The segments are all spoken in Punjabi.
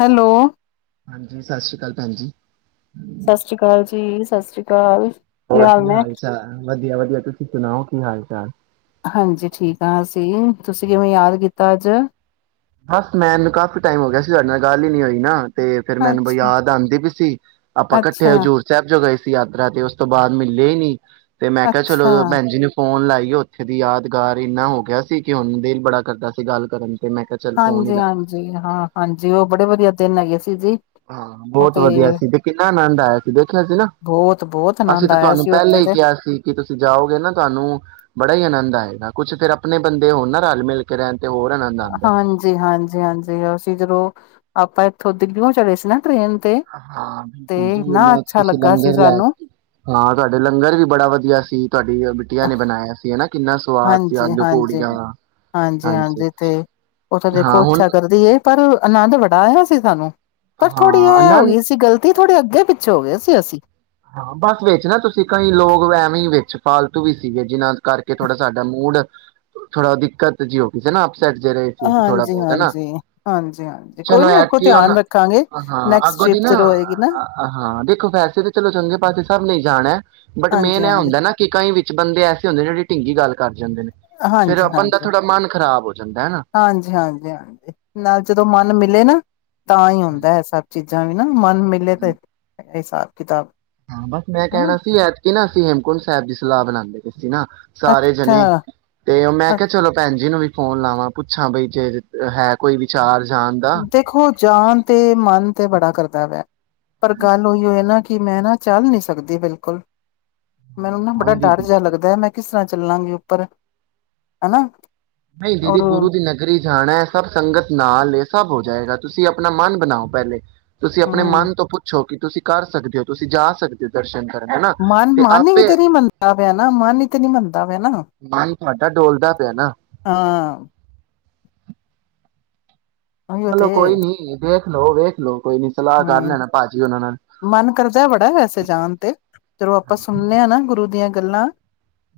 ਹੈਲੋ ਹਾਂਜੀ, ਸਤਿ ਸ੍ਰੀ ਅਕਾਲ ਭੈਣ ਜੀ। ਸਤਿ ਸ਼੍ਰੀ ਅਕਾਲ ਜੀ, ਸਤਿ ਸ੍ਰੀ ਅਕਾਲ। ਹੋਰ ਕੀ ਹਾਲ ਚਾਲ ਵਧੀਆ-ਵਧੀਆ ਤੁਸੀਂ ਸੁਣਾਓ ਕੀ ਹਾਲ ਚਾਲ। ਦੀ, ਤੁਸੀਂ ਕਿਵੇਂ ਯਾਦ ਕੀਤਾ ਅੱਜ? ਬਸ ਮੈਨੂੰ ਕਾਫ਼ੀ ਟਾਈਮ ਹੋ ਗਿਆ ਸੀ ਤੁਹਾਡੇ ਨਾਲ ਗੱਲ ਹੀ ਨੀ ਹੋਈ ਨਾ। ਤੇ ਫੇਰ ਮੈਨੂੰ ਬੜ੍ਹੀ ਅੱਛਾ, ਯਾਦਆਂਦੀ ਪਈ ਸੀ, ਆਪਾਂ ਇਕੱਠੇ ਅੱਛਾ, ਹਜ਼ੂਰ ਸਾਹਿਬ ਜੋ ਗਏ ਸੀ। ਤੀਰਥ ਯਾਤਰਾ ਤੇ ਉਸ ਤੋਂ ਬਾਅਦ ਮਿੱਲੇ ਹੀ ਨੀ। ਤੇ ਮੈਂ ਕਿਹਾ, ਅੱਛਾ। ਚਲੋੋਂ ਭੈਣਜੀ ਨੂੰ ਫੋਨ ਲਾਈ ਉੱਥੇ ਦੀ ਯਾਦਗਾਰ, ਇੰਨਾ ਹੋ ਗਿਆ ਸੀ ਕਿ ਹੁਣ ਦਿਲ ਬੜਾ ਕਰਦਾ ਸੀ ਗੱਲ ਕਰਨ ਤੇ ਮੈਂ ਕਿਹਾ ਚੱਲ ਫੋਨ ਹੀ ਲਾ ਲਾ। ਹਾਂਜੀ-ਹਾਂਜੀ, ਹਾਂ ਹਾਂਜੀ ਉਹ ਬੜੇ ਵਧੀਆ ਦਿਨ ਹੈਗੇ ਸੀ। ਜੀ। ਹਾਂ, ਉਹ ਬਹੁਤ ਤੇ ਵਧੀਆ ਸੀ ਤੇ ਕਿੰਨਾ ਆਨੰਦ ਆਇਆ ਸੀ ਦੇਖਿਆ ਸੀ ਨਾ, ਬਹੁਤ-ਬਹੁਤ ਅਸੀਂ ਆਨੰਦ ਤੇ ਆਇਆ ਤੁਹਾਨੂੰ ਸੀ ਪਹਿਲੇ ਉੱਥੇ ਹੀ ਤੇ, ਕਿਹਾ ਸੀ ਕਿ ਤੁਸੀਂ ਜਾਓਗੇ ਨਾ ਤੁਹਾਨੂੰ ਬੜਾ ਹੀ ਆਨੰਦ ਆਏਗਾ। ਕੁਛ ਫਿਰ ਆਪਨੇ ਬੰਦੇ ਹੋਨਨਾ, ਰਲ-ਮਿਲ ਕੇ ਰਹਿਨ। ਹਾਂਜੀ-ਹਾਂਜੀ-ਹਾਂਜੀ, ਅਸੀਂ ਜਦੋ ਆਪਾਂ, ਇੱਥੋਂ ਦਿੱਲੀਓ ਚਢੇ ਸੀ ਨਾ ਟ੍ਰੇਨ। ਤੇ, ਹਾਂ ਤੇ ਬਿਲਕੁਲ ਜੀ, ਇੰਨਾ ਇਹਨਾਂ ਅੱਛਾ ਤੁਸੀਂ ਲੱਗਾ ਸੀ ਲੰਗਰ ਸਾਨੂੰ। ਲੈਕੇ, ਤੁਹਾਡੇ ਲੰਗਰ ਵੀ ਬੜਾ ਵਧੀਆ ਸੀ ਤੁਹਾਡੀ ਬਿਟਿਆ ਨੇ ਬਣਾਇਆ ਸੀ ਹੈਨਾ। ਹਾਂਜੀ ਹਾਂਜੀ-ਹਾਂਜੀ-ਹਾਂਜੀ-ਹਾਂਜੀ, ਤੇ ਉਹਥੇ ਹਾਂ ਦੇਖੋ ਹੁਣ ਇੱਛਾ ਕਰਦੀ ਹੈ ਪਰ ਆਨੰਦ ਬੜਾ ਆਇਆ ਸੀ ਸਾਹਨੂੰ। ਪਰ ਥੋੜ੍ਹੀ ਹਾਂ ਇਹ ਨਾ ਹੋ ਗਈ ਸੀ ਗਲਤੀ ਥੋੜੀ ਅੱਗੇ ਪਿੱਛ ਸੋਂ ਹੋ ਗਏ ਸੀ ਅਸੀ। ਹਾਂ, ਬਸ ਵਿੱਚ ਨਾ ਤੁਸੀਂ ਕਈ ਲੋਗ, ਵੇਹਮੀਂ ਵਿੱਚ ਫਾਲਤੂ ਵੀ ਸੀਗੇ ਜਿਹਨਾਂ ਦ ਕਰਕੇ ਥੋੜ੍ਹਾ ਸਾਡਾ ਮੂਡ ਥੋੜਾ ਦਿੱਕਤ ਜਿਹੀ ਹੋ ਗਈ ਸੀ ਨਾ ਅਪ ਸੇਟ ਜਿਹੜੇ ਸੀ ਥੋੜਾ ਬਹੁਤ ਹੈਨਾ, ਹਾਂਜੀ-ਹਾਂਜੀ, ਹਾਂਜੀ-ਹਾਂਜੀ ਕੋਈ ਚਲੋ ਨੀ ਅੱਗੋਂ ਐਤਕੀ ਹੁਨ ਧਿਆਨ ਰੱਖਾਂਗੇ। ਅਆਂ ਨੈਕਸਟ ਅੱਗੋਂ ਟ੍ਰਿਪ ਦੀ ਨਾ ਜਦੋਂ ਆ ਹੋਏਗੀ ਨਾ ਅ ਅ ਹਾਂ ਦੇਖੋ ਵੈਸੇ ਤੇ ਚੰਗੇ ਪਾਸੇ ਸਭ ਨੇਂ ਹੀ ਜਾਣਾ ਹੈ। ਬਟ, ਮੇਨ ਇਹ ਹਾਂਜੀ-ਹਾਂਜੀ, ਹੁੰਦਾ ਹੈ ਨਾ ਕਿ ਕਈ ਵਿ ਚ ਬੰਦੇ ਐਸੇ ਹੁੰਦੇ, ਜਿਹੜੀ ਢਿੰਗੀ ਗੱਲ ਕਰ ਜਾਂਦੇ ਨੇ ਫੇਰ ਆਪਨ ਦਾ ਥੋੜਾ ਮਨ ਖ਼ਰਾਬ ਹੋ ਜਾਂਦਾ ਹਨਾ ਹਾਂਜੀ-ਹਾਂਜੀ-ਹਾਂਜੀ-ਹਾਂਜੀ-ਹਾਂਜੀ, ਨਾਲ ਜਦੋਂ ਮਨ ਮਿਲੇ ਨਾ ਤਾਂ ਹੀ ਹੁੰਦਾ ਹੈ, ਸਭ ਚੀਜ਼। [unintelligible] ਮਨ ਮਿਲੇ ਤੇ ਹਿਸਾਬ ਕਿਤਾਬ, ਹਾਂ ਬਸ ਮੈਂ ਹਨਾ ਕਹਿਣਾ ਸੀ, ਐਤਕਿ ਨਾ ਅਸੀਂ ਹੇਮਕੁੰਟ ਸਾਹਿਬ ਜ ਸਲਾਹ ਬਣਾਦੇ। ਨਾ ਸਾਰੇ ਜਣੇ ਅੱਛਾ ਤੇ ਮੈਂ ਕਿਹਾ ਚਲੋ ਭੈਣ ਜੀ ਨੂੰ ਵੀ। ਫੋਨ ਲਾਵਾਂ ਪੁੱਛਾਂ ਬਈ ਜੇ ਹੈ, ਕੋਈ ਵਿਚਾਰ। ਜਾਣ ਦਾ। ਦੇਖੋ ਜਾਨ ਤੇ ਮਨ ਤੇ ਬੜਾ ਕਰਦਾ ਪਿਆ। ਪਰ ਗੱਲ ਓਇਓ ਐ ਨਾ। ਕਿ ਮੈਂ ਨਾ ਚੱਲ ਨਹੀਂ ਸਕਦੀ ਬਿਲਕੁਲ ਮੈਨੂੰ ਨਾ ਹਾਂ ਬੜਾ ਇਹ ਵੀ ਡਰ ਬਿਲਕੁਲ ਜਿਹਾ ਲੱਗਦਾ ਹੈ ਮੈਂ ਕਿਸ ਤਰ੍ਹਾਂ ਚੱਲਾਂਗੇ ਉੱਪਰ ਹਨਾ। ਨਹੀਂ ਦੀਦੀ ਔਰ ਗੁਰੂ ਦੀ ਨਗਰੀ ਜਾਣਾ ਹੈ ਸਭ ਸੰਗਤ ਨਾਲ ਸਭ ਹੋ ਜਾਏਗਾ ਤੁਸੀਂ ਆਪਣਾ ਮਨ ਬਣਾਓ ਪਹਿਲੇ। ਤੁਸੀਂ ਆਪਣੇ ਹਮ ਮਨ ਤੋਂ ਪੁੱਛੋ ਕਿ ਤੁਸੀਂ ਕਰ ਸਕਦੇ ਓ ਤੁਸੀਂ ਜਾ ਸਕਦੇ ਓ ਦਰਸ਼ਨ ਕਰਨ। ਹਨਾ ਮਨ ਤੇ ਮਨ ਹੀ ਆਪੇ ਤੇ ਨੀ ਮੰਨਦਾ ਪਿਆ ਨਾ ਮਨ ਹੀ ਤੇ ਨੀ ਮੰਨਦਾ। ਪਿਆ ਨਾ ਮਨ ਤੁਹਾਡਾ ਡੋਲਦਾ ਪਿਆ ਨਾ। ਹਾਂ ਚਲੋ ਕੋਈ ਨੀ ਵੇਖ। ਲੋ ਵੇਖ ਲੋ। ਹੂੰ ਮਨ ਕਰਦਾ ਬੜਾ ਵੈਸੇ ਜਾਣ ਤੇ ਜਦੋਂ ਆਪਾਂ ਸੁਣਦੇ ਹਾਂ ਨਾ ਗੁਰੂ ਦੀਆਂ ਗੱਲਾਂ,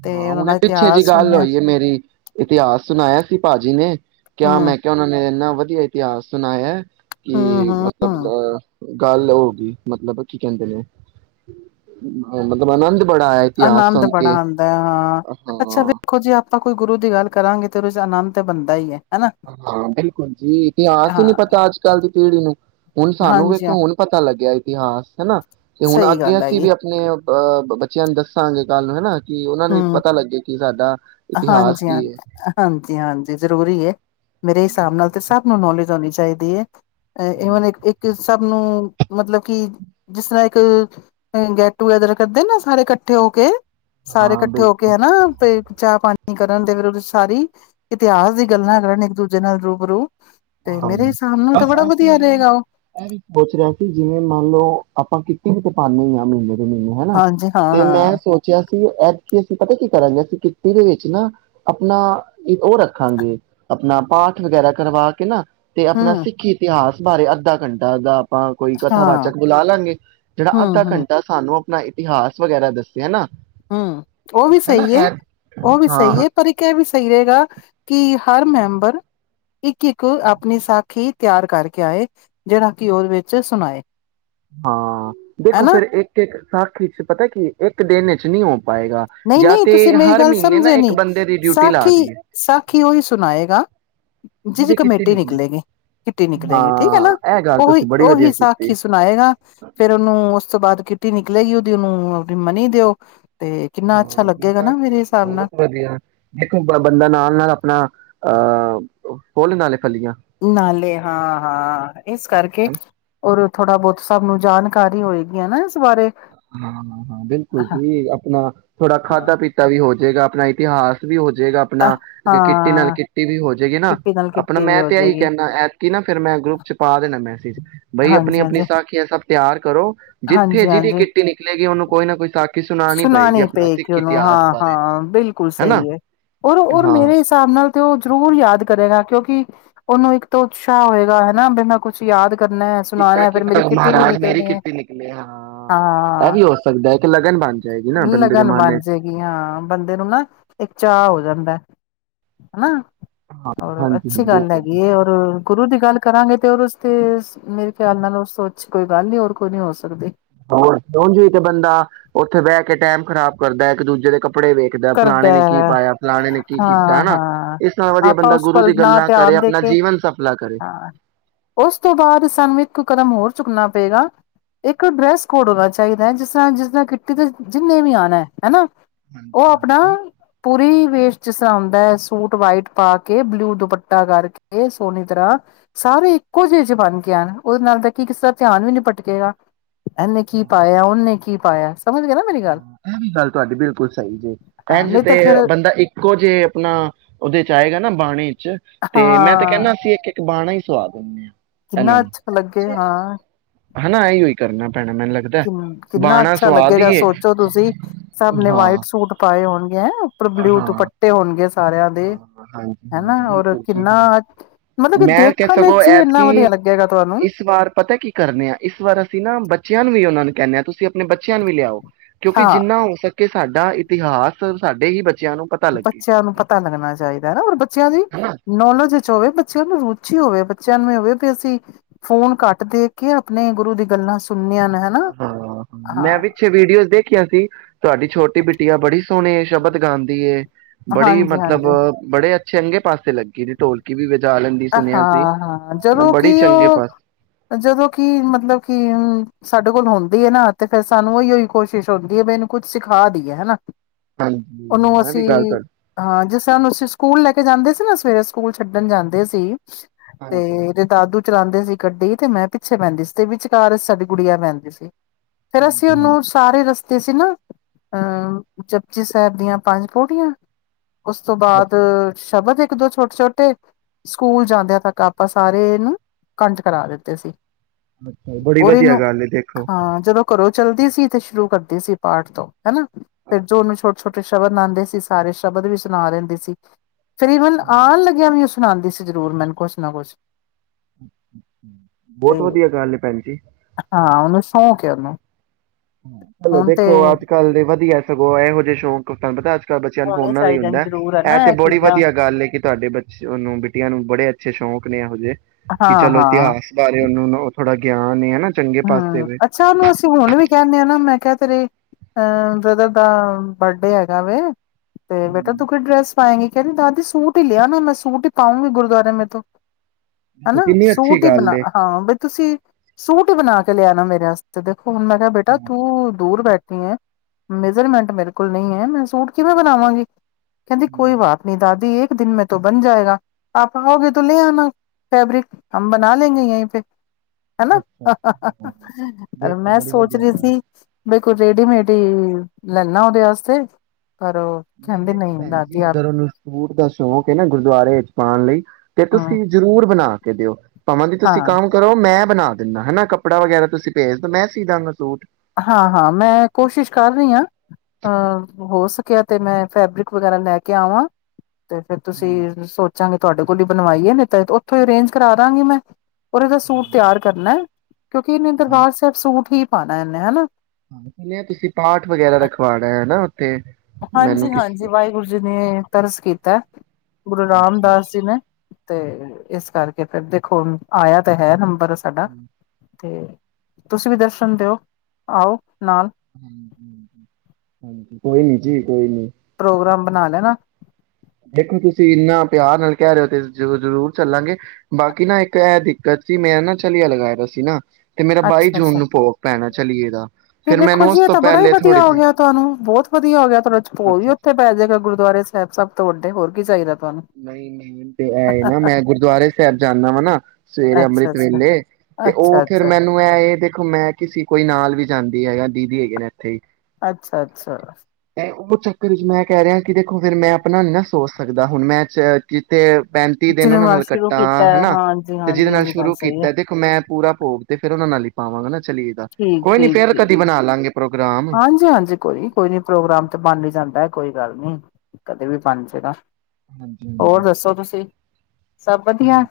ਤੇ ਹਾਂ ਉਹਨਾਂ ਹੁਣੇ ਦਾ ਪਿੱਛੇ ਜਿਹੀ ਇਤਿਹਾਸ ਗੱਲ ਸੁਣਨੇ ਆ ਹੋਈ ਹੈ, ਮੇਰੀ ਇਤਿਹਾਸ ਸੁਣਾਇਆ ਸੀ, ਭਾਜੀ ਨੇ ਕਿਆ ਹਮ ਮੈਂ ਕਿਹਾ ਉਹਨਾਂ ਨੇ ਇਹਨਾਂ। ਵਧੀਆ ਇਤਿਹਾਸ ਸੁਣਾਇਆ। ਕੀ ਹਮ ਮਤਲਬ ਹਮ ਅ ਗੱਲ ਹੋ ਗਈ ਮਤਲਬ ਕੀ ਕਹਿੰਦੇ ਨੇ ਮਤਲਬ ਆਨੰਦ ਬੜਾ ਆਇਆ ਇਤਿਹਾਸ ਆਨੰਦ ਬੜਾ ਸੁਣਕੇ। ਆਉਂਦਾ ਹੈ। ਹਾਂ ਅੱਛਾ, ਵੇਖੋ ਜੇ ਆਪਾਂ ਕੋਈ। ਗੁਰੂ ਦੀ ਗੱਲ ਕਰਾਂਗੇ, ਤੇ ਰੋਜਾਨਾ ਆਨੰਦ ਤੇ ਬਣਦਾ ਹੀ ਹੈ। ਹਨਾ ਹਾਂ, ਬਿਲਕੁਲ ਜੀ ਇਤਿਹਾਸ ਹੀ ਹਾਂ ਨੀ ਪਤਾ ਅੱਜ ਕੱਲ ਦੀ ਕਿੜੀ ਨੂੰ, ਹੁਣ ਸਾਨੂੰ ਹਾਂਜੀ ਹਾਂ ਵੇਖੋ ਹੁਣ ਪਤਾ ਲੱਗਿਆ ਐ। ਤਿਹਾਸ ਹਨਾ। ਤੇ ਹੁਣ ਸਹੀ ਅੱਗੇ ਗੱਲ ਅਸੀਂ ਹੈਗੀ ਵੀ ਆਪਣੇ ਅ ਬੱਚਿਆਂ ਨੂੰ ਦੱਸਾਂਗੇ ਕੱਲ ਹਨਾ। ਕਿ ਉਹਨਾਂ ਨੂੰ ਵੀ ਹਮ ਪਤਾ ਲੱਗੇ ਕਿ ਸਾਡਾ ਇਤਿਹਾਸ ਹਾਂਜੀ ਹਾਂ ਕੀ ਹੈ। ਹਾਂਜੀ ਹਾਂਜੀ ਜ਼ਰੂਰੀ ਹੈ ਮੇਰੇ ਹਿਸਾਬ ਨਾਲ ਤੇ ਸਭ ਨੂੰ ਨੌਲੇਜ ਹੋਣੀ ਚਾਹੀਦੀ ਹੈ। ਅ ਇਹ ਮੈਨੂੰ ਇੱਕ ਸਭ ਨੂੰ ਮਤਲਬ ਕਿ ਜਿਸ ਤਰ੍ਹਾਂ ਇੱਕ ਗੈਟ ਟੂਗੈਦਰ ਕਰਦੇ ਨਾ ਸਾਰੇ ਇਕੱਠੇ ਹੋ ਕੇ। ਸਾਰੇ ਹਾਂ ਇਕੱਠੇ ਹੋ ਕੇ ਬਿਲਕੁਲ ਹਨਾ ਤੇ ਚਾਹ ਪਾਣੀ ਕਰਨ ਦੇ ਵਿਰੁੱਧ ਸਾਰੀ ਇਤਿਹਾਸ ਦੀ ਗੱਲ ਨਾ ਕਰਨ ਇੱਕ ਦੂਜੇ ਨਾਲ ਰੂਬਰੂ ਤੇ ਹਾਂ ਮੇਰੇ ਹਿਸਾਬ ਨਾਲ ਤਾਂ ਬਸ ਬੜਾ ਇਹੀ ਵਧੀਆ ਰਹੇਗਾ ਉਹ ਮੈਂ ਵੀ ਸੋਚ ਰਿਹਾ ਸੀ ਜਿਵੇਂ ਮੰਨ ਲਓ ਆਪਾਂ [inaudible] ਮੈਨੂੰ ਹਨਾ, ਹਾਂਜੀ ਹਾਂ ਤੇ ਮੈਂ ਹਾਂ ਸੋਚਿਆ ਐਤਕੀ ਅਸੀਂ ਪਤਾ ਕੀ ਕਰਾਂਗੇ ਅਸੀਂ ਕਿਟੀ ਦੇ ਵਿੱਚ ਨਾ ਆਪਣਾ ਉਹ ਰੱਖਾਂਗੇ ਆਪਣਾ ਪਾਠ ਵਗੈਰਾ ਕਰਵਾ ਕਿ ਨਾ ਤੇ ਆਪਣਾ ਹਮ ਸਿੱਖੀ ਇਤਿਹਾਸ ਬਾਰੇ ਅੱਧਾ ਘੰਟਾ ਦਾ ਆਪਾਂ ਕੋਈ ਕਥਾ ਹਾਂ ਵਾਚਕ ਬੁਲਾ ਲਾਂਗੇ ਜਿਹੜਾ ਅੱਧਾ ਹਮ ਹਮ ਘੰਟਾ ਸਾਨੂੰ ਆਪਣਾ ਇਤਿਹਾਸ ਵਗੈਰਾ ਦੱਸਿਆ ਨਾ। ਹਮ ਉਹ ਵੀ ਸਹੀ ਹੈ ਉਹ ਵੀ ਸਹੀ ਹਾਂ ਹੈ ਪਰ ਇੱਕ ਇਹ ਵੀ ਸਹੀ ਰਹੇਗਾ ਕਿ ਹਰ ਮੈਂਬਰ ਇੱਕ ਇੱਕ ਆਪਣੀ ਸਾਖੀ ਤਿਆਰ ਕਰਕੇ ਆਏ, ਜਿਹੜਾ ਕਿ ਉਹਦੇ ਵਿੱਚ ਸੁਣਾਏ। ਹਾਂ ਦੇਖੋ ਹਨਾ ਫਿਰ ਇੱਕ ਇੱਕ ਸਾਖੀ ਚ ਪਤਾ ਕੀ ਇੱਕ ਦਿਨ ਚ ਨਹੀਂ ਹੋ ਪਾਏਗਾ ਨਹੀਂ ਜਾਂ ਨਹੀਂ ਤੇ ਤੁਸੀਂ ਮੇਰੀ ਹਰ ਗੱਲ ਮਹੀਨੇ ਨਾ ਸਮਝੇ ਇੱਕ ਨਹੀਂ ਬੰਦੇ ਦੀ ਡਿਊਟੀ ਲਾ ਸਾਖੀ ਦੀਏ ਸਾਖੀ ਉਹੀ ਸੁਣਾਏਗਾ। ਜਿਹਦੀ ਜਿਹਦੇ ਕਿੱਟੇ ਕਮੇਟੀ ਨਿਕਲੇ ਨਿਕਲੇਗੀ ਕਿਟੀ ਨਿਕਲੇਗੀ ਠੀਕ ਹੈ ਨਾ ਹਾਂ ਇਹ ਗੱਲ ਉਹੀ ਤੁਸੀਂ ਬੜੀ ਵਧੀਆ ਉਹੀ ਕੀਤੀ। ਸਾਖੀ ਸੁਣਾਏਗਾ ਫੇਰ ਉਹਨੂੰ ਉਸ ਤੋਂ ਬਾਅਦ ਕਿ ਕਿਟੀ ਨਿਕਲੇਗੀ ਉਹਦੀ ਉਹਨੂੰ ਆਪਣੀ ਮਨੀ ਦਿਓ ਤੇ ਕਿੰਨਾ ਹਾਂ ਅੱਛਾ ਲੱਗੇਗਾ ਆਪਣਾ ਨਾ ਮੇਰੇ ਹਿਸਾਬ ਨਾਲ ਬਹੁਤ ਵਧੀਆ ਦੇਖੋ ਬੰਦਾ ਨਾਲ ਨਾਲ ਆਪਣਾ ਅਹ ਫੁੱਲ ਨਾਲ ਨਾਲੇ ਹਾਂ ਹਾਂ ਇਸ ਕਰਕੇ ਹਾਂ ਔਰ ਥੋੜਾ ਬਹੁਤ ਸਭ ਨੂੰ ਜਾਣਕਾਰੀ ਹੋਏਗੀ ਹਨਾ। ਇਸ ਬਾਰੇ ਹਾਂ ਹਾਂ ਹਾਂ ਬਿਲਕੁਲ ਜੀ ਆਪਣਾ ਥੋੜਾ ਖਾਧਾ ਪੀਤਾ ਵੀ ਹੋਜੇਗਾ। ਆਪਣਾ ਇਤਿਹਾਸ ਵੀ ਹੋ ਜੇਗਾ ਆਪਣਾ ਕਿੱਟੀ ਨਾਲ ਹਾਂ ਕਿੱਟੀ ਵੀ ਹੋ ਜਾਏਗੀ ਨਾ ਕਿੱਟੀ ਨਾਲ ਆਪਣਾ ਕਿੱਟੀ ਵੀ ਮੈਂ ਹੋ ਤੇ ਇਹੀ ਜਾਏਗੀ ਕਹਿੰਦਾ ਐਤਕੀ ਨਾ ਫਿਰ ਮੈਂ ਗਰੁੱਪ ਛਪਾ ਦੇਣਾ ਮੈਸੇਜ। ਬਈ ਆਪਣੀ ਆਪਣੀ ਸਾਖੀਆਂ ਸਭ ਤਿਆਰ ਕਰੋ। ਹਾਂਜੀ-ਹਾਂਜੀ। ਕਿਟੀ ਨਿਕਲੇਗੀ, ਉਹਨੂੰ ਕੋਈ ਨਾ ਕੋਈ ਸਾਖੀ ਸੁਣਾਣੀ ਆਪਣਾ ਪਏਗੀ ਸਿੱਖ ਉਹਨੂੰ ਇਤਿਹਾਸ ਬਾਰੇ ਹਾਂ-ਹਾਂ ਬਿਲਕੁਲ ਹਨਾ ਸਹੀ ਹੈ, ਔਰ-ਔਰ ਹਾਂ। ਮੇਰੇ ਹਿਸਾਬ ਨਾਲ ਤੇ ਉਹ ਜ਼ਰੂਰ ਯਾਦ ਕਰੇਗਾ ਕਿਉਂਕ ਕੀ, ਉਹਨੂੰ ਇੱਕ ਤਾਂ ਉਤਸ਼ਾਹ ਹੋਏਗਾ, ਹੈਨਾ ਬੰਦਾ ਕੁੱਛ ਯਾਦ ਕਰਨਾ ਹੈ ਸੁਣਾਣਾ ਕਿਦਾ ਹੈ ਕੀ ਫਿਰ ਮੇਰੀ ਪਤਾ, ਕਿੱਟੀ ਵੀ ਮਹਾਰਾਜ ਮੇਰੀ ਨਿਕਲਦੀ ਹੈ ਕਿੱਟੀ ਨਿਕਲੇ। ਹਾਂ, ਇਹ ਵੀ ਹੋ ਸਕਦਾ ਕਿ ਲਗਨ ਬਣ ਜਾਏਗੀ ਨਾ ਬੰਦੇ ਦੇ ਲੱਗਣ ਮਨ ਬਣ ਚ ਜਾਏਗੀ, ਬੰਦੇ ਨੂੰ ਨਾ ਇਕ ਚਾ ਹੋ ਜਾਂਦਾ ਹੈ। ਹੈਣਾ। ਹੋਰ ਹਾਂਜੀ-ਹਾਂਜੀ ਅੱਛੀ, ਗੱਲ ਬਿਲਕੁਲ। ਹੈਗੀ ਐ, ਔਰ ਗੁਰੂ ਦੀ ਗੱਲ ਕਰਾਂਗੇ ਤੇ ਤੇ ਮੇਰੇ ਖਿਆਲ ਨਾਲ ਉਸ ਤੋਂ ਅਛੀ, ਕੋਈ ਗੱਲ ਨਹੀਂ ਹੋ ਸਕਦੀ। ਹੋਰ, ਹੰਝੂ ਵੀ ਤੇ ਬੰਦਾ, ਉੱਥੇ ਬੈਕੇ ਟਾਈਮ ਖਰਾਬ ਕਰਦਾ ਹੈ, ਇੱਕ ਦੂਜੇ ਦੇ ਕੱਪ ਕਰਦਾ ਹੈ। ਨੇ ਕੀ ਕੀਤਾ ਹਨਾ। ਹਾਂ-ਹਾਂ ਇਸ ਨਾਲ ਵਧੀਆ ਆਪਾਂ ਬੰਦਾ ਉਸ ਗੁਰੂ ਪਲ ਦੀ ਨਾ ਗੱਲਾਂ ਕਰੇ ਧਿਆਨ ਦੇ ਆਪਣਾ ਕੇ, ਜੀਵਨ ਸਫਲਾ ਕਰੇ ਹਾਂ ਉਸ ਤੋਂ ਬਾਅਦ ਸਾਨੂੰ ਇੱਕ ਕਦਮ ਹੋਰ ਚੁੱਕਣਾ ਪਏਗਾ, ਇਕ ਡਰੈਸ ਕੋਡ ਹੋਣਾ ਚਾਹੀਦਾ ਹੈ, ਜਿਸ ਤਰਾਂ-ਜਿਸ ਤਰਾਂ ਕੀਟੀ ਤੇ ਜਿੰਨੇ ਵੀ ਆਣਾ ਹੈ ਹੈਨਾ। ਉਹ ਆਪਣਾ ਪੂਰੀ ਵੇਸ ਜਿਸ ਤਰ੍ਹਾਂ ਹੁੰਂਦਾ ਹੈ, ਸੂਟ ਵਾਈਟ ਪਾ ਕੇ, ਬਲੂ ਦੁਪੱਟਾ ਕਰਕੇ ਸੋਹਣੀ ਤਰ੍ਹਾਂ ਸਾਰੇ ਇੱਕੋ ਜਿਹੇ ਬਣ ਕੇ ਆਣ, ਉਹਦੇ ਨਾਲ ਦਾ ਦੇਖਿ ਕੀ ਕਿਸੇ ਦਾ ਧਿਆਨ ਵੀ ਨੀ ਭਟਕੇਗ। ਏਹਨੇ ਕੀ ਪਾਇਆ, ਓਹਨੇ ਕੀ ਪਾਇਆ। ਸਮਝ ਗਏ ਨਾ ਮੇਰੀ ਗੱਲ ਹਾਂ, ਏਹ ਵੀ ਗੱਲ ਤੁਹਾਡੀ ਬਿਲਕੁਲ ਸਹ ਸਹੀ ਜੇ, ਹਾਂ ਏੰਝ ਨਹੀਂ ਤੇ ਫਿਰ ਬੰਦਾ ਇੱਕੋ ਜੇ ਆਪਣਾ ਉਹਦੇ ਚ ਆਏਗਾ। ਨਾ, ਬਾਣੀ ਚ ਤੇ ਮੈਂ ਤੇ ਹਾਂ ਕਹਿੰਦਾ ਸੀ, ਇੱਕ ਇੱਕ ਬਾੜੀ ਸੁਵਾ ਦੇ ਨੇ। ਇਹਨਾਂ ਕਿੰਨਾ ਨੂੰ ਅੱਛਾ ਲੱਗੇ ਹਾਂ ਹੈਨਾ ਇਹੀਓ ਹੀ ਕਰਨੈ। ਪੈਣਾ ਮੈਨੂੰ ਲਗਦਾ, ਕਿ ਕਿੰਨਾ ਬਾਣਾ ਅੱਛਾ ਸਵਾ ਲੱਗੇਗਾ ਦਿਏ। ਸੋਚੋ ਤੁਸੀਂ, ਸਭ ਨੇ ਵਾਈਟ ਸੂਟ ਪਾਏ ਹੋਣਗੇ। ਹੈਂ। ਉੱਪਰ ਬਲੂ ਦੁਪੱਟੇ ਹੋਣਗੇ। ਸਾਰਿਆਂ ਦੇ ਹਾਂ-ਹਾਂ, ਹਨਾ ਹਾਂਜੀ-ਹਾਂਜੀ, ਔਰ ਬਿਲਕੁਲ ਜੀ ਕਿੰਨਾ ਹਾਂ। ਮਤਲਬ ਕਿ ਮੈਂ ਕਿਆ ਦੇਖਣ ਸਗੋਂ, ਵਿੱਚ ਹੀ ਇੰਨਾ ਐਤਕੀ ਵਧੀਆ ਲੱਗੇਗਾ ਤੁਹਾਨੂੰ ਇਸ ਵਾਰ ਪਤਾ ਕੀ ਕਰਨੇ ਆ, ਇਸ ਵਾਰ ਅਸੀਂ ਨਾ ਬੱਚਿਆਂ ਨੂੰ ਵੀ ਉਹਨਾਂ ਨੂੰ ਕਹਿੰਦੇ ਆ, ਤੁਸੀਂ ਆਪਣੇ ਬੱਚਿਆਂ ਨੂੰ ਵੀ ਲਿਆੳ। ਕਿਉਂਕਿ ਹਾਂ ਜਿੰਨਾ ਹੋ ਸਕੇ ਸਾਡਾ ਇਤਿਹਾਸ, ਸਾਡੇ ਹੀ ਬੱਚ ਬੱਚਿਆਂ ਨੂੰ ਪਤਾ ਲੱਗੇ। ਤਾ ਲੱਗਨਾ ਚਾਈਦੈ ਹੈ ਨਾ ਹੋਰ ਬੱਚਿਆਂ ਦੀ ਹਨਾ ਨੌਲਜ ਵਿੱਚ ਹੋਵੇ ਬੱਚਿਆਂ ਨੂੰ ਰੁਚੀ ਹੋਵੇ, ਬੱਚ ਵੀ ਅਸੀਂ ਫੋਨ ਘੱਟ ਤੇ ਕੇ ਆਪਣੇ ਗੁਰੂ ਦੀ ਗੱਲਾਂ ਸੁਣਨੀਆਂ ਨੇ ਅ ਹਨਾ ਹਾਂ ਮੈਂ ਹਾਂ ਪਿੱਛੇ ਵੀਡੀਓਜ਼ ਦੇਖੀਆਂ ਸੀ ਤੁਹਾਡੀ ਛੋਟੀ ਬਿੱਟੀਆ ਬੜੀ ਸੋਹਣੇ ਸ਼ਬਦ ਗਾਂਦੀ ਏ। ਬੜੀ ਹਾਂਜੀ ਮਤਲਬ ਹਾਂਜੀ ਬੜੇ ਚੰਗੇ ਪਾਸੇ ਲੱਗੀ ਦੀ ਢੋਲਕੀ ਵੀ ਵ ਅ ਹਾਂ-ਹਾਂ ਜਦੋਂ ਬੜੀ ਕਿ ਚੰਗੇ ਪਾਸ ਉਹ ਜਦੋਂ ਕੀ ਮਤਲਬ ਕਿ ਸਾਡੇ ਦੇ ਕੋਲ ਹੋਂਦੀ ਏ ਨਾ ਤੇ ਫੇਰ ਸਾਨੂੰ ਉਹੀਔ ਈ ਕੋਸ਼ਿਸ਼ ਹੁੰਦੀ ਏ ਬਈ ਇਹਨੂੰ ਕੁੱਛ ਸਿਖਾ ਦਈਏ ਹੈਨਾ। ਹਾਂਜੀ ਉਹਨੂੰ ਹਾਂ ਇਹ ਅਸੀਂ ਵੀ ਗੱਲ ਤੁਹਾਡੀ ਹਾਂ ਜਿਸ ਤਰ੍ਹਾਂ ਉਹਨੂੰ ਅਸੀ ਸਕੂਲ ਲੈ ਕੇ ਜਾਂਦੇ ਸ ਤੂੰ ਸੁਵੇਰੇ ਸਕੂਲ ਛੱਡਣ ਜਾਂਦੇ ਸ ਹੰ ਤੇ ਹਾਂਜੀ ਓਹਦੇ ਦਾਦੂ ਚਲਾਂਦੇ ਸੀ ਗੱਡੀ ਤੇ ਮੈਂ ਪਿੱਛੇ ਬੈਂਦੀ ਸੀ ਤੇ ਵਿਚਕਾਰ ਸਾਡੀ ਗੁੜੀਆ ਬੈਂਦੀ ਸੀ। ਫੇਰ ਅਸੀਂ ਉਹਨੂੰ ਸਾਰੇ ਰਸ ਤੇ ਅਸੀ ਨਾ ਅਹ ਜਪਜੀ ਸਾਹਿਬ ਦੀਆਂ ਪੰਜ ਪੌੜੀਆਂ ਉਸ ਤੋਂ ਬਾਅਦ ਸ਼ਬਦ ਇੱਕ ਦੋ ਛੋਟੇ-ਛੋਟੇ ਸਕੂਲ ਜਾਂਦਿਆਂ ਤੱਕ ਆਪਾਂ ਸਾਰੇ ਇਹਨੂੰ ਕੰਠ ਕਰਾ ਦਿੱਤੇ ਸੀ। ਬੜੀ ਵਧੀਆ ਗੱਲ ਏ, ਦੇਖੋ। ਚੱਲਦੀ ਸੀ ਤੇ ਸ਼ੁਰੂ ਕਰਦੀ ਸੀ ਪਾਠ ਤੋਂ, ਹੈਨਾ। ਫਿਰ ਜੋ ਉਹਨੂੰ ਛੋਟੇ-ਛੋਟੇ ਸ਼ਬਦ ਨਾਂਦੇ ਸੀ ਸਾਰੇ ਸ਼ਬਦ ਵੀ ਸੁਣਾ ਦੇਂਦੀ ਸੀ। ਫਿਰ ਇਹ ਵਲ ਆਲ ਲੱਗਿਆ ਵੀ ਉਸ ਸੁਣਾਉਂਦੀ ਸੀ ਜ਼ਰੂਰ ਮੈਨੂੰ ਕੁਛ ਨਾ ਕੁਛ ਬਹੁਤ ਵਧੀਆ ਗੱਲ ਹੈ ਭੈਣ ਜੀ। ਦਾ ਸ਼ੌਕ ਹੈ ਓਹਨੂੰ ਚਲੋ ਦੇਖੋ ਅੱਜ ਕੱਲ ਦੇ ਵਧੀਆ ਸਗੋਂ ਇਹੋ ਜਿਹੇ ਸ਼ੌਂਕ ਤਾਂ ਪਤਾ ਹੈ ਅੱਜ ਤਾਂ ਬੱਚਿਆਂ ਨੂੰ ਹੋਣੇ ਫੋਨਾਂ ਦਾ ਹੀ ਚਾਹੀਦੇ ਨੇ ਹੁੰਦਾ ਜ਼ਰੂਰ ਹੈ ਇਹ ਨਾ ਤੇ ਬੜੀ ਚੀਜ਼ਾਂ ਵਧੀਆ ਗੱਲ ਹੈ ਕਿ ਤੁਹਾਡੇ ਬੱਚੇ ਉਹਨੂੰ ਬਿਟੀਆਂ ਨੂੰ ਬੜੇ ਅੱਛੇ ਸ਼ੌਂਕ ਨੇ ਇਹੋ ਜਿਹੇ ਕਿ ਹਾਂ ਚਲੋ ਹਾਂ ਇਤਿਹਾਸ ਬਾਰੇ ਉਹਨੂੰ ਨੋਂ ਥੋੜਾ ਗਿਆਨ ਈ ਹੈਨਾ। ਹਾਂ, ਅੱਛਾ ਉਹਨੂੰ ਅਸੀਂ ਹੁਣ ਵੀ ਕਹਿੰਨੇ ਆਂ ਨਾ ਮੈਂ ਕਿਆ ਤੇਰੇ ਅਹ ਬ੍ਰਦਰ ਦਾ ਬਰਡੇ ਹੈਗਾ ਵੇ ਤੇ ਬੇਟਾ ਤੂ ਕਿਹੜੀ ਡਰੈਸ ਪਾਏਂਗੀ। ਕੇਂਦ ਦਾਦੀ ਸੂਟ ਈ ਲੇ ਆਣਾ ਮੈਂ ਸੂਟ ਈ ਪਾਊਂਗ ਗੁਰਦੁਆਰੇ ਮੇਂ ਤੋ। ਹਨਾ ਕਿੰਨੀ ਅੱਛੀ ਸੂਟ ਹੀ ਗੱਲ ਬਨਾ ਏ ਹਾਂ ਬਈ ਤੁਸੀਂ ਸੂਟ ਸੂਟ ਬਣਾ ਕੇ ਲਿਆਣਾ ਮੇਰੇ ਵਾਸਤੇ ਦੇਖੋ ਹੁਣ ਮੈਂ ਕਿਹਾ ਬੇਟਾ ਤੂੰ ਦੂਰ ਬੈਠੀ ਆ ਮੇਜਰਮੈਂਟ ਮੇਰੇ ਕੋਲ ਨਹੀਂ ਹੈ ਮੈਂ ਸੂਟ ਕਿਵੇਂ ਬਣਾਵਾਂਗੀ ਕਹਿੰਦੀ ਕੋਈ ਬਾਤ ਨੀ ਦਾਦੀ ਇਹ ਤੋਂ ਦਿਨ ਮੇ ਤੋਂ ਬਣ ਜਾਏਗਾ ਆਪ ਆਓਗੇ ਤੋਂ ਲੇ ਆਣਾ ਫੈਬਰਿਕ ਹਮ ਬਣਾ ਲੇਗੇ ਜਹੀ ਪੇ ਹਨਾ। ਅੱਛਾ ਅੱਛਾ ਪਰ ਦੇਖੋ ਮੈਂ ਬੜੀ ਸੋਚ ਵਧੀਆ ਰਹੀ ਗੱਲ ਸੀ ਦੇਖੋ ਰੇਡੀਮੇਡ ਹੀ ਲੈਣਾ ਉਹਦੇ ਵਾਸਤੇ ਪਰ ਉਹ ਕਹਿੰਦੇ ਵੇਖੋ ਨਹੀਂ ਭੈਣ ਦਾਦੀ ਜੀ ਆਪ ਅਗਰ ਉਹਨੂੰ ਸੂਟ ਦਾ ਸ਼ੌਕ ਹੈ ਨਾ ਗੁਰਦੁਆਰੇ ਵਿੱਚ ਪਾਉਣ ਲਈ ਤੇ ਹਮ ਤੁਸੀਂ ਜ਼ਰੂਰ ਬਣਾ ਕੇ ਦਿਓ। ਭਾਵਾਂ ਕੀ ਤੁਸੀਂ ਹਾਂ, ਕੰਮ ਕਰੋ ਮੈਂ ਬਣਾ ਦਿੰਨਾ ਹਨਾ। ਕੱਪੜਾ ਵਗੈਰਾ ਤੁਸੀਂ ਭੇਜਦੋਂ ਮੈਂ ਸੀਦਾਂਗਾ ਸੂਟ। ਹਾਂ ਹਾਂ, ਮੈਂ ਕੋਸ਼ਿਸ਼ ਕਰ ਰਹੀ ਆ ਹੋ ਸਕਿਆ ਤੇ ਮੈਂ ਫੈਬਰਿਕ ਵਗੈਰਾ ਲੈ ਕੇ ਆਵਾਂ ਤੇ ਫੇਰ ਹਮ, ਤੁਸੀਂ ਸੋ ਚੰਗਾ ਤੁਹਾਡੇ ਕੋਲ ਈ ਬਣਵਾਈਏ ਨਹੀਂ ਤਾਂ ਉੱਥੋ ਅਰੇਂਜ ਕਰਾਦਾਂਗੀ ਮੈਂ। ਔਰ ਅਗਰ ਸੂਟ ਤਿਆਰ ਕਰਨਾ। ਕਿਉਂਕਿ ਇਹਨੇ ਦਰਬਾਰ ਸਾਹਿਬ ਸੂਟ ਹੀ ਨਏ ਨਏ ਹਨਾ। ਨਹੀਂ ਤੁਸੀਂ ਪਾਠ ਵਗੈਰਾ ਰਖਵਾਨਾ ਹਨਾ ਉੱਥੇ ਮੈਨੂੰ ਕਿਸ ਹਾਂਜੀ-ਹਾਂਜੀ ਵਾਹਿਗੁਰੂ ਜੀ ਨੇ ਤਰਸ ਕੀਤਾ ਗੁਰੂ ਅੱਛਾ ਰਾਮਦਾਸ ਅੱਛਾ, ਜੀ ਨੇ ਤੇ ਇਸ ਕਰਕੇ ਫਿਰ ਦੇਖੋ ਆਇਆ ਤਾਂ ਹੈ ਨੰ ਬਤਾ ਸਾਡਾ ਹਾਂ, ਤੇ ਤੁਸੀਂ ਵੀ ਦਰਸ਼ਨ ਦਿਓ ਆਓ ਨਾਲ। ਹਾਂਜੀ ਕੋਈ ਨੀ ਜੀ ਕੋਈ ਨੀ। ਪ੍ਰੋਗਰਾਮ ਬਣਾ ਲੈਣਾ ਦੇਖੋ ਤੁਸੀਂ ਇੰਨਾ ਪਿਆਰ ਨਾਲ ਕਹਿ ਰਹੇ ਹੋ ਜ਼ਰੂਰ ਚੱਲਾਂਗੇ ਬਾਕੀ ਨਾ ਇੱਕ ਇਹ ਦਿੱਕਤ ਸੀ ਮੈਂ ਨਾ ਝੋਨਾ ਲਗਾਏ ਦਾ ਸੀ ਨਾ। ਤੇ ਮੇਰਾ ਬਾਈ ਜੂਨ ਅੱਛਾ-ਅੱਛਾ ਨੂੰ ਭੋਗ ਪੈਣਾ ਚਲੀਏ ਦਾ। ਤੇ ਫਿਰ ਵੇਖੋ ਮੈਨੂੰ ਜੀ ਉਸ ਇਹ ਤੋਂ ਤਾਂ ਬੜਾ ਹੀ ਪਹਿਲੇ ਥੋੜੀ ਵਧੀਆ ਹੋ ਦੇਰ ਗਿਆ ਤੁਹਾਨੂੰ ਬਹੁਤ ਵਧੀਆ ਹੋ ਗਿਆ ਤੁਹਾਡਾ ਭੋਗ ਵੀ ਅੱਛਾ ਅੱਛਾ ਉੱਥੇ ਪੈ ਜਾਏਗਾ ਗੁਰਦੁਆਰੇ ਸਾਹਿਬ ਸਭ ਤੋਂ ਵੱਡੇ ਹੋਰ ਕੀ ਚਾਹੀਦਾ? ਤੁਹਾਨੂੰ ਨਹੀਂ ਨਹੀਂ ਤੇ ਇਹ ਨਾ ਮੈਂ ਗੁਰਦੁਆਰੇ ਸਾਹਿਬ ਜਾਂਦਾ ਵਾ ਨਾ ਸਵੇਰੇ ਅੱਛਾ ਅੰਮ੍ਰਿਤ ਅੱਛਾ ਵੇਲੇ ਤੇ ਉਹ ਅੱਛਾ ਫੇਰ ਅੱਛਾ ਮੈਨੂੰ ਐ ਇਹ ਦੇਖੋ ਮੈਂ ਕਿਸੀ ਕੋਈ ਨਾਲ ਵੀ ਜਾਂਦੀ ਹੈਗਾ ਦੀਦੀ ਹੈਗੇ ਨੇ ਇੱਥੇ ਅੱਛਾ-ਅੱਛਾ, ਉਹ ਚੱਕ ਮੈਂ ਕਹਿ ਰਿਹਾ ਕਿ ਦੇਖੋ ਫੇਰ ਮੈਂ, ਆਪਣਾ ਇੰਨਾ ਸੋਚ ਸਕਦਾ ਹੁਣ ਮੈਂਚ ਕਿੱਥੇ ਹੈ? ਪੈਂਤੀ ਦਿਨ ਜਿਹਨਾਂ ਉਹਨਾਂ ਨਾਲ ਸ਼ੁਰੂ ਕੱਟਾ ਕੀਤਾ ਹੈ, ਹਨਾ। ਹਾਂਜੀ ਤੇ ਜਿਹਦੇ ਹਾਂਜੀ ਇਹ ਨਾਲ ਵੀ ਗੱਲ ਸ਼ੁਰੂ ਸਹੀ ਹੈ ਕੀਤਾ ਦੇਖੋ ਮੈਂ ਪੂਰਾ ਭੋਗ ਤੇ ਫ਼ਿਰ ਉਹਨਾਂ ਨਾਲ ਈ ਪਾਵਾਂਗਾਂ ਨਾ। ਚਲੀਏਦਾ ਕੋਈ ਨੀ ਫੇਰ ਕਦੀ ਬਣਾ ਲਾਂਗੇ ਪ੍ਰੋ ਹਾਂਜੀ-ਹਾਂਜੀ ਕੋਈ ਨੀ ਕੋਈ ਨੀ ਪ੍ਰੋਗਰਾਮ ਤੇ ਬਣ ਹੀ ਜਾਂਦਾ। ਕੋਈ ਗੱਲ ਨੀ ਕਦੇ ਵੀ ਬਣ ਜੇਗਾ। ਹਾਂਜੀ ਹੋਰ ਹਾਂਜੀ ਦੱਸੋ ਤੁਸੀਂ? ਸਭ ਵਧੀਆ? ਹਾਂ,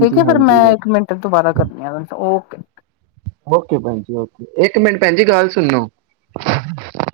ਠੀਕ ਹੈ ਫੇਿਰ ਮੈਂ ਹਾਂਜੀ ਇੱਕ ਮਿੰਟ ਦੁਬਾਰਾ ਕਰਨੀ ਆ ਉਹ ਓਕੇ ਭੈਣ ਓਕੇ ਇੱਕ ਮਿੰਟ ਭੈਣ ਜੀ ਗੱਲ ਸੁਣੋ [inaudible]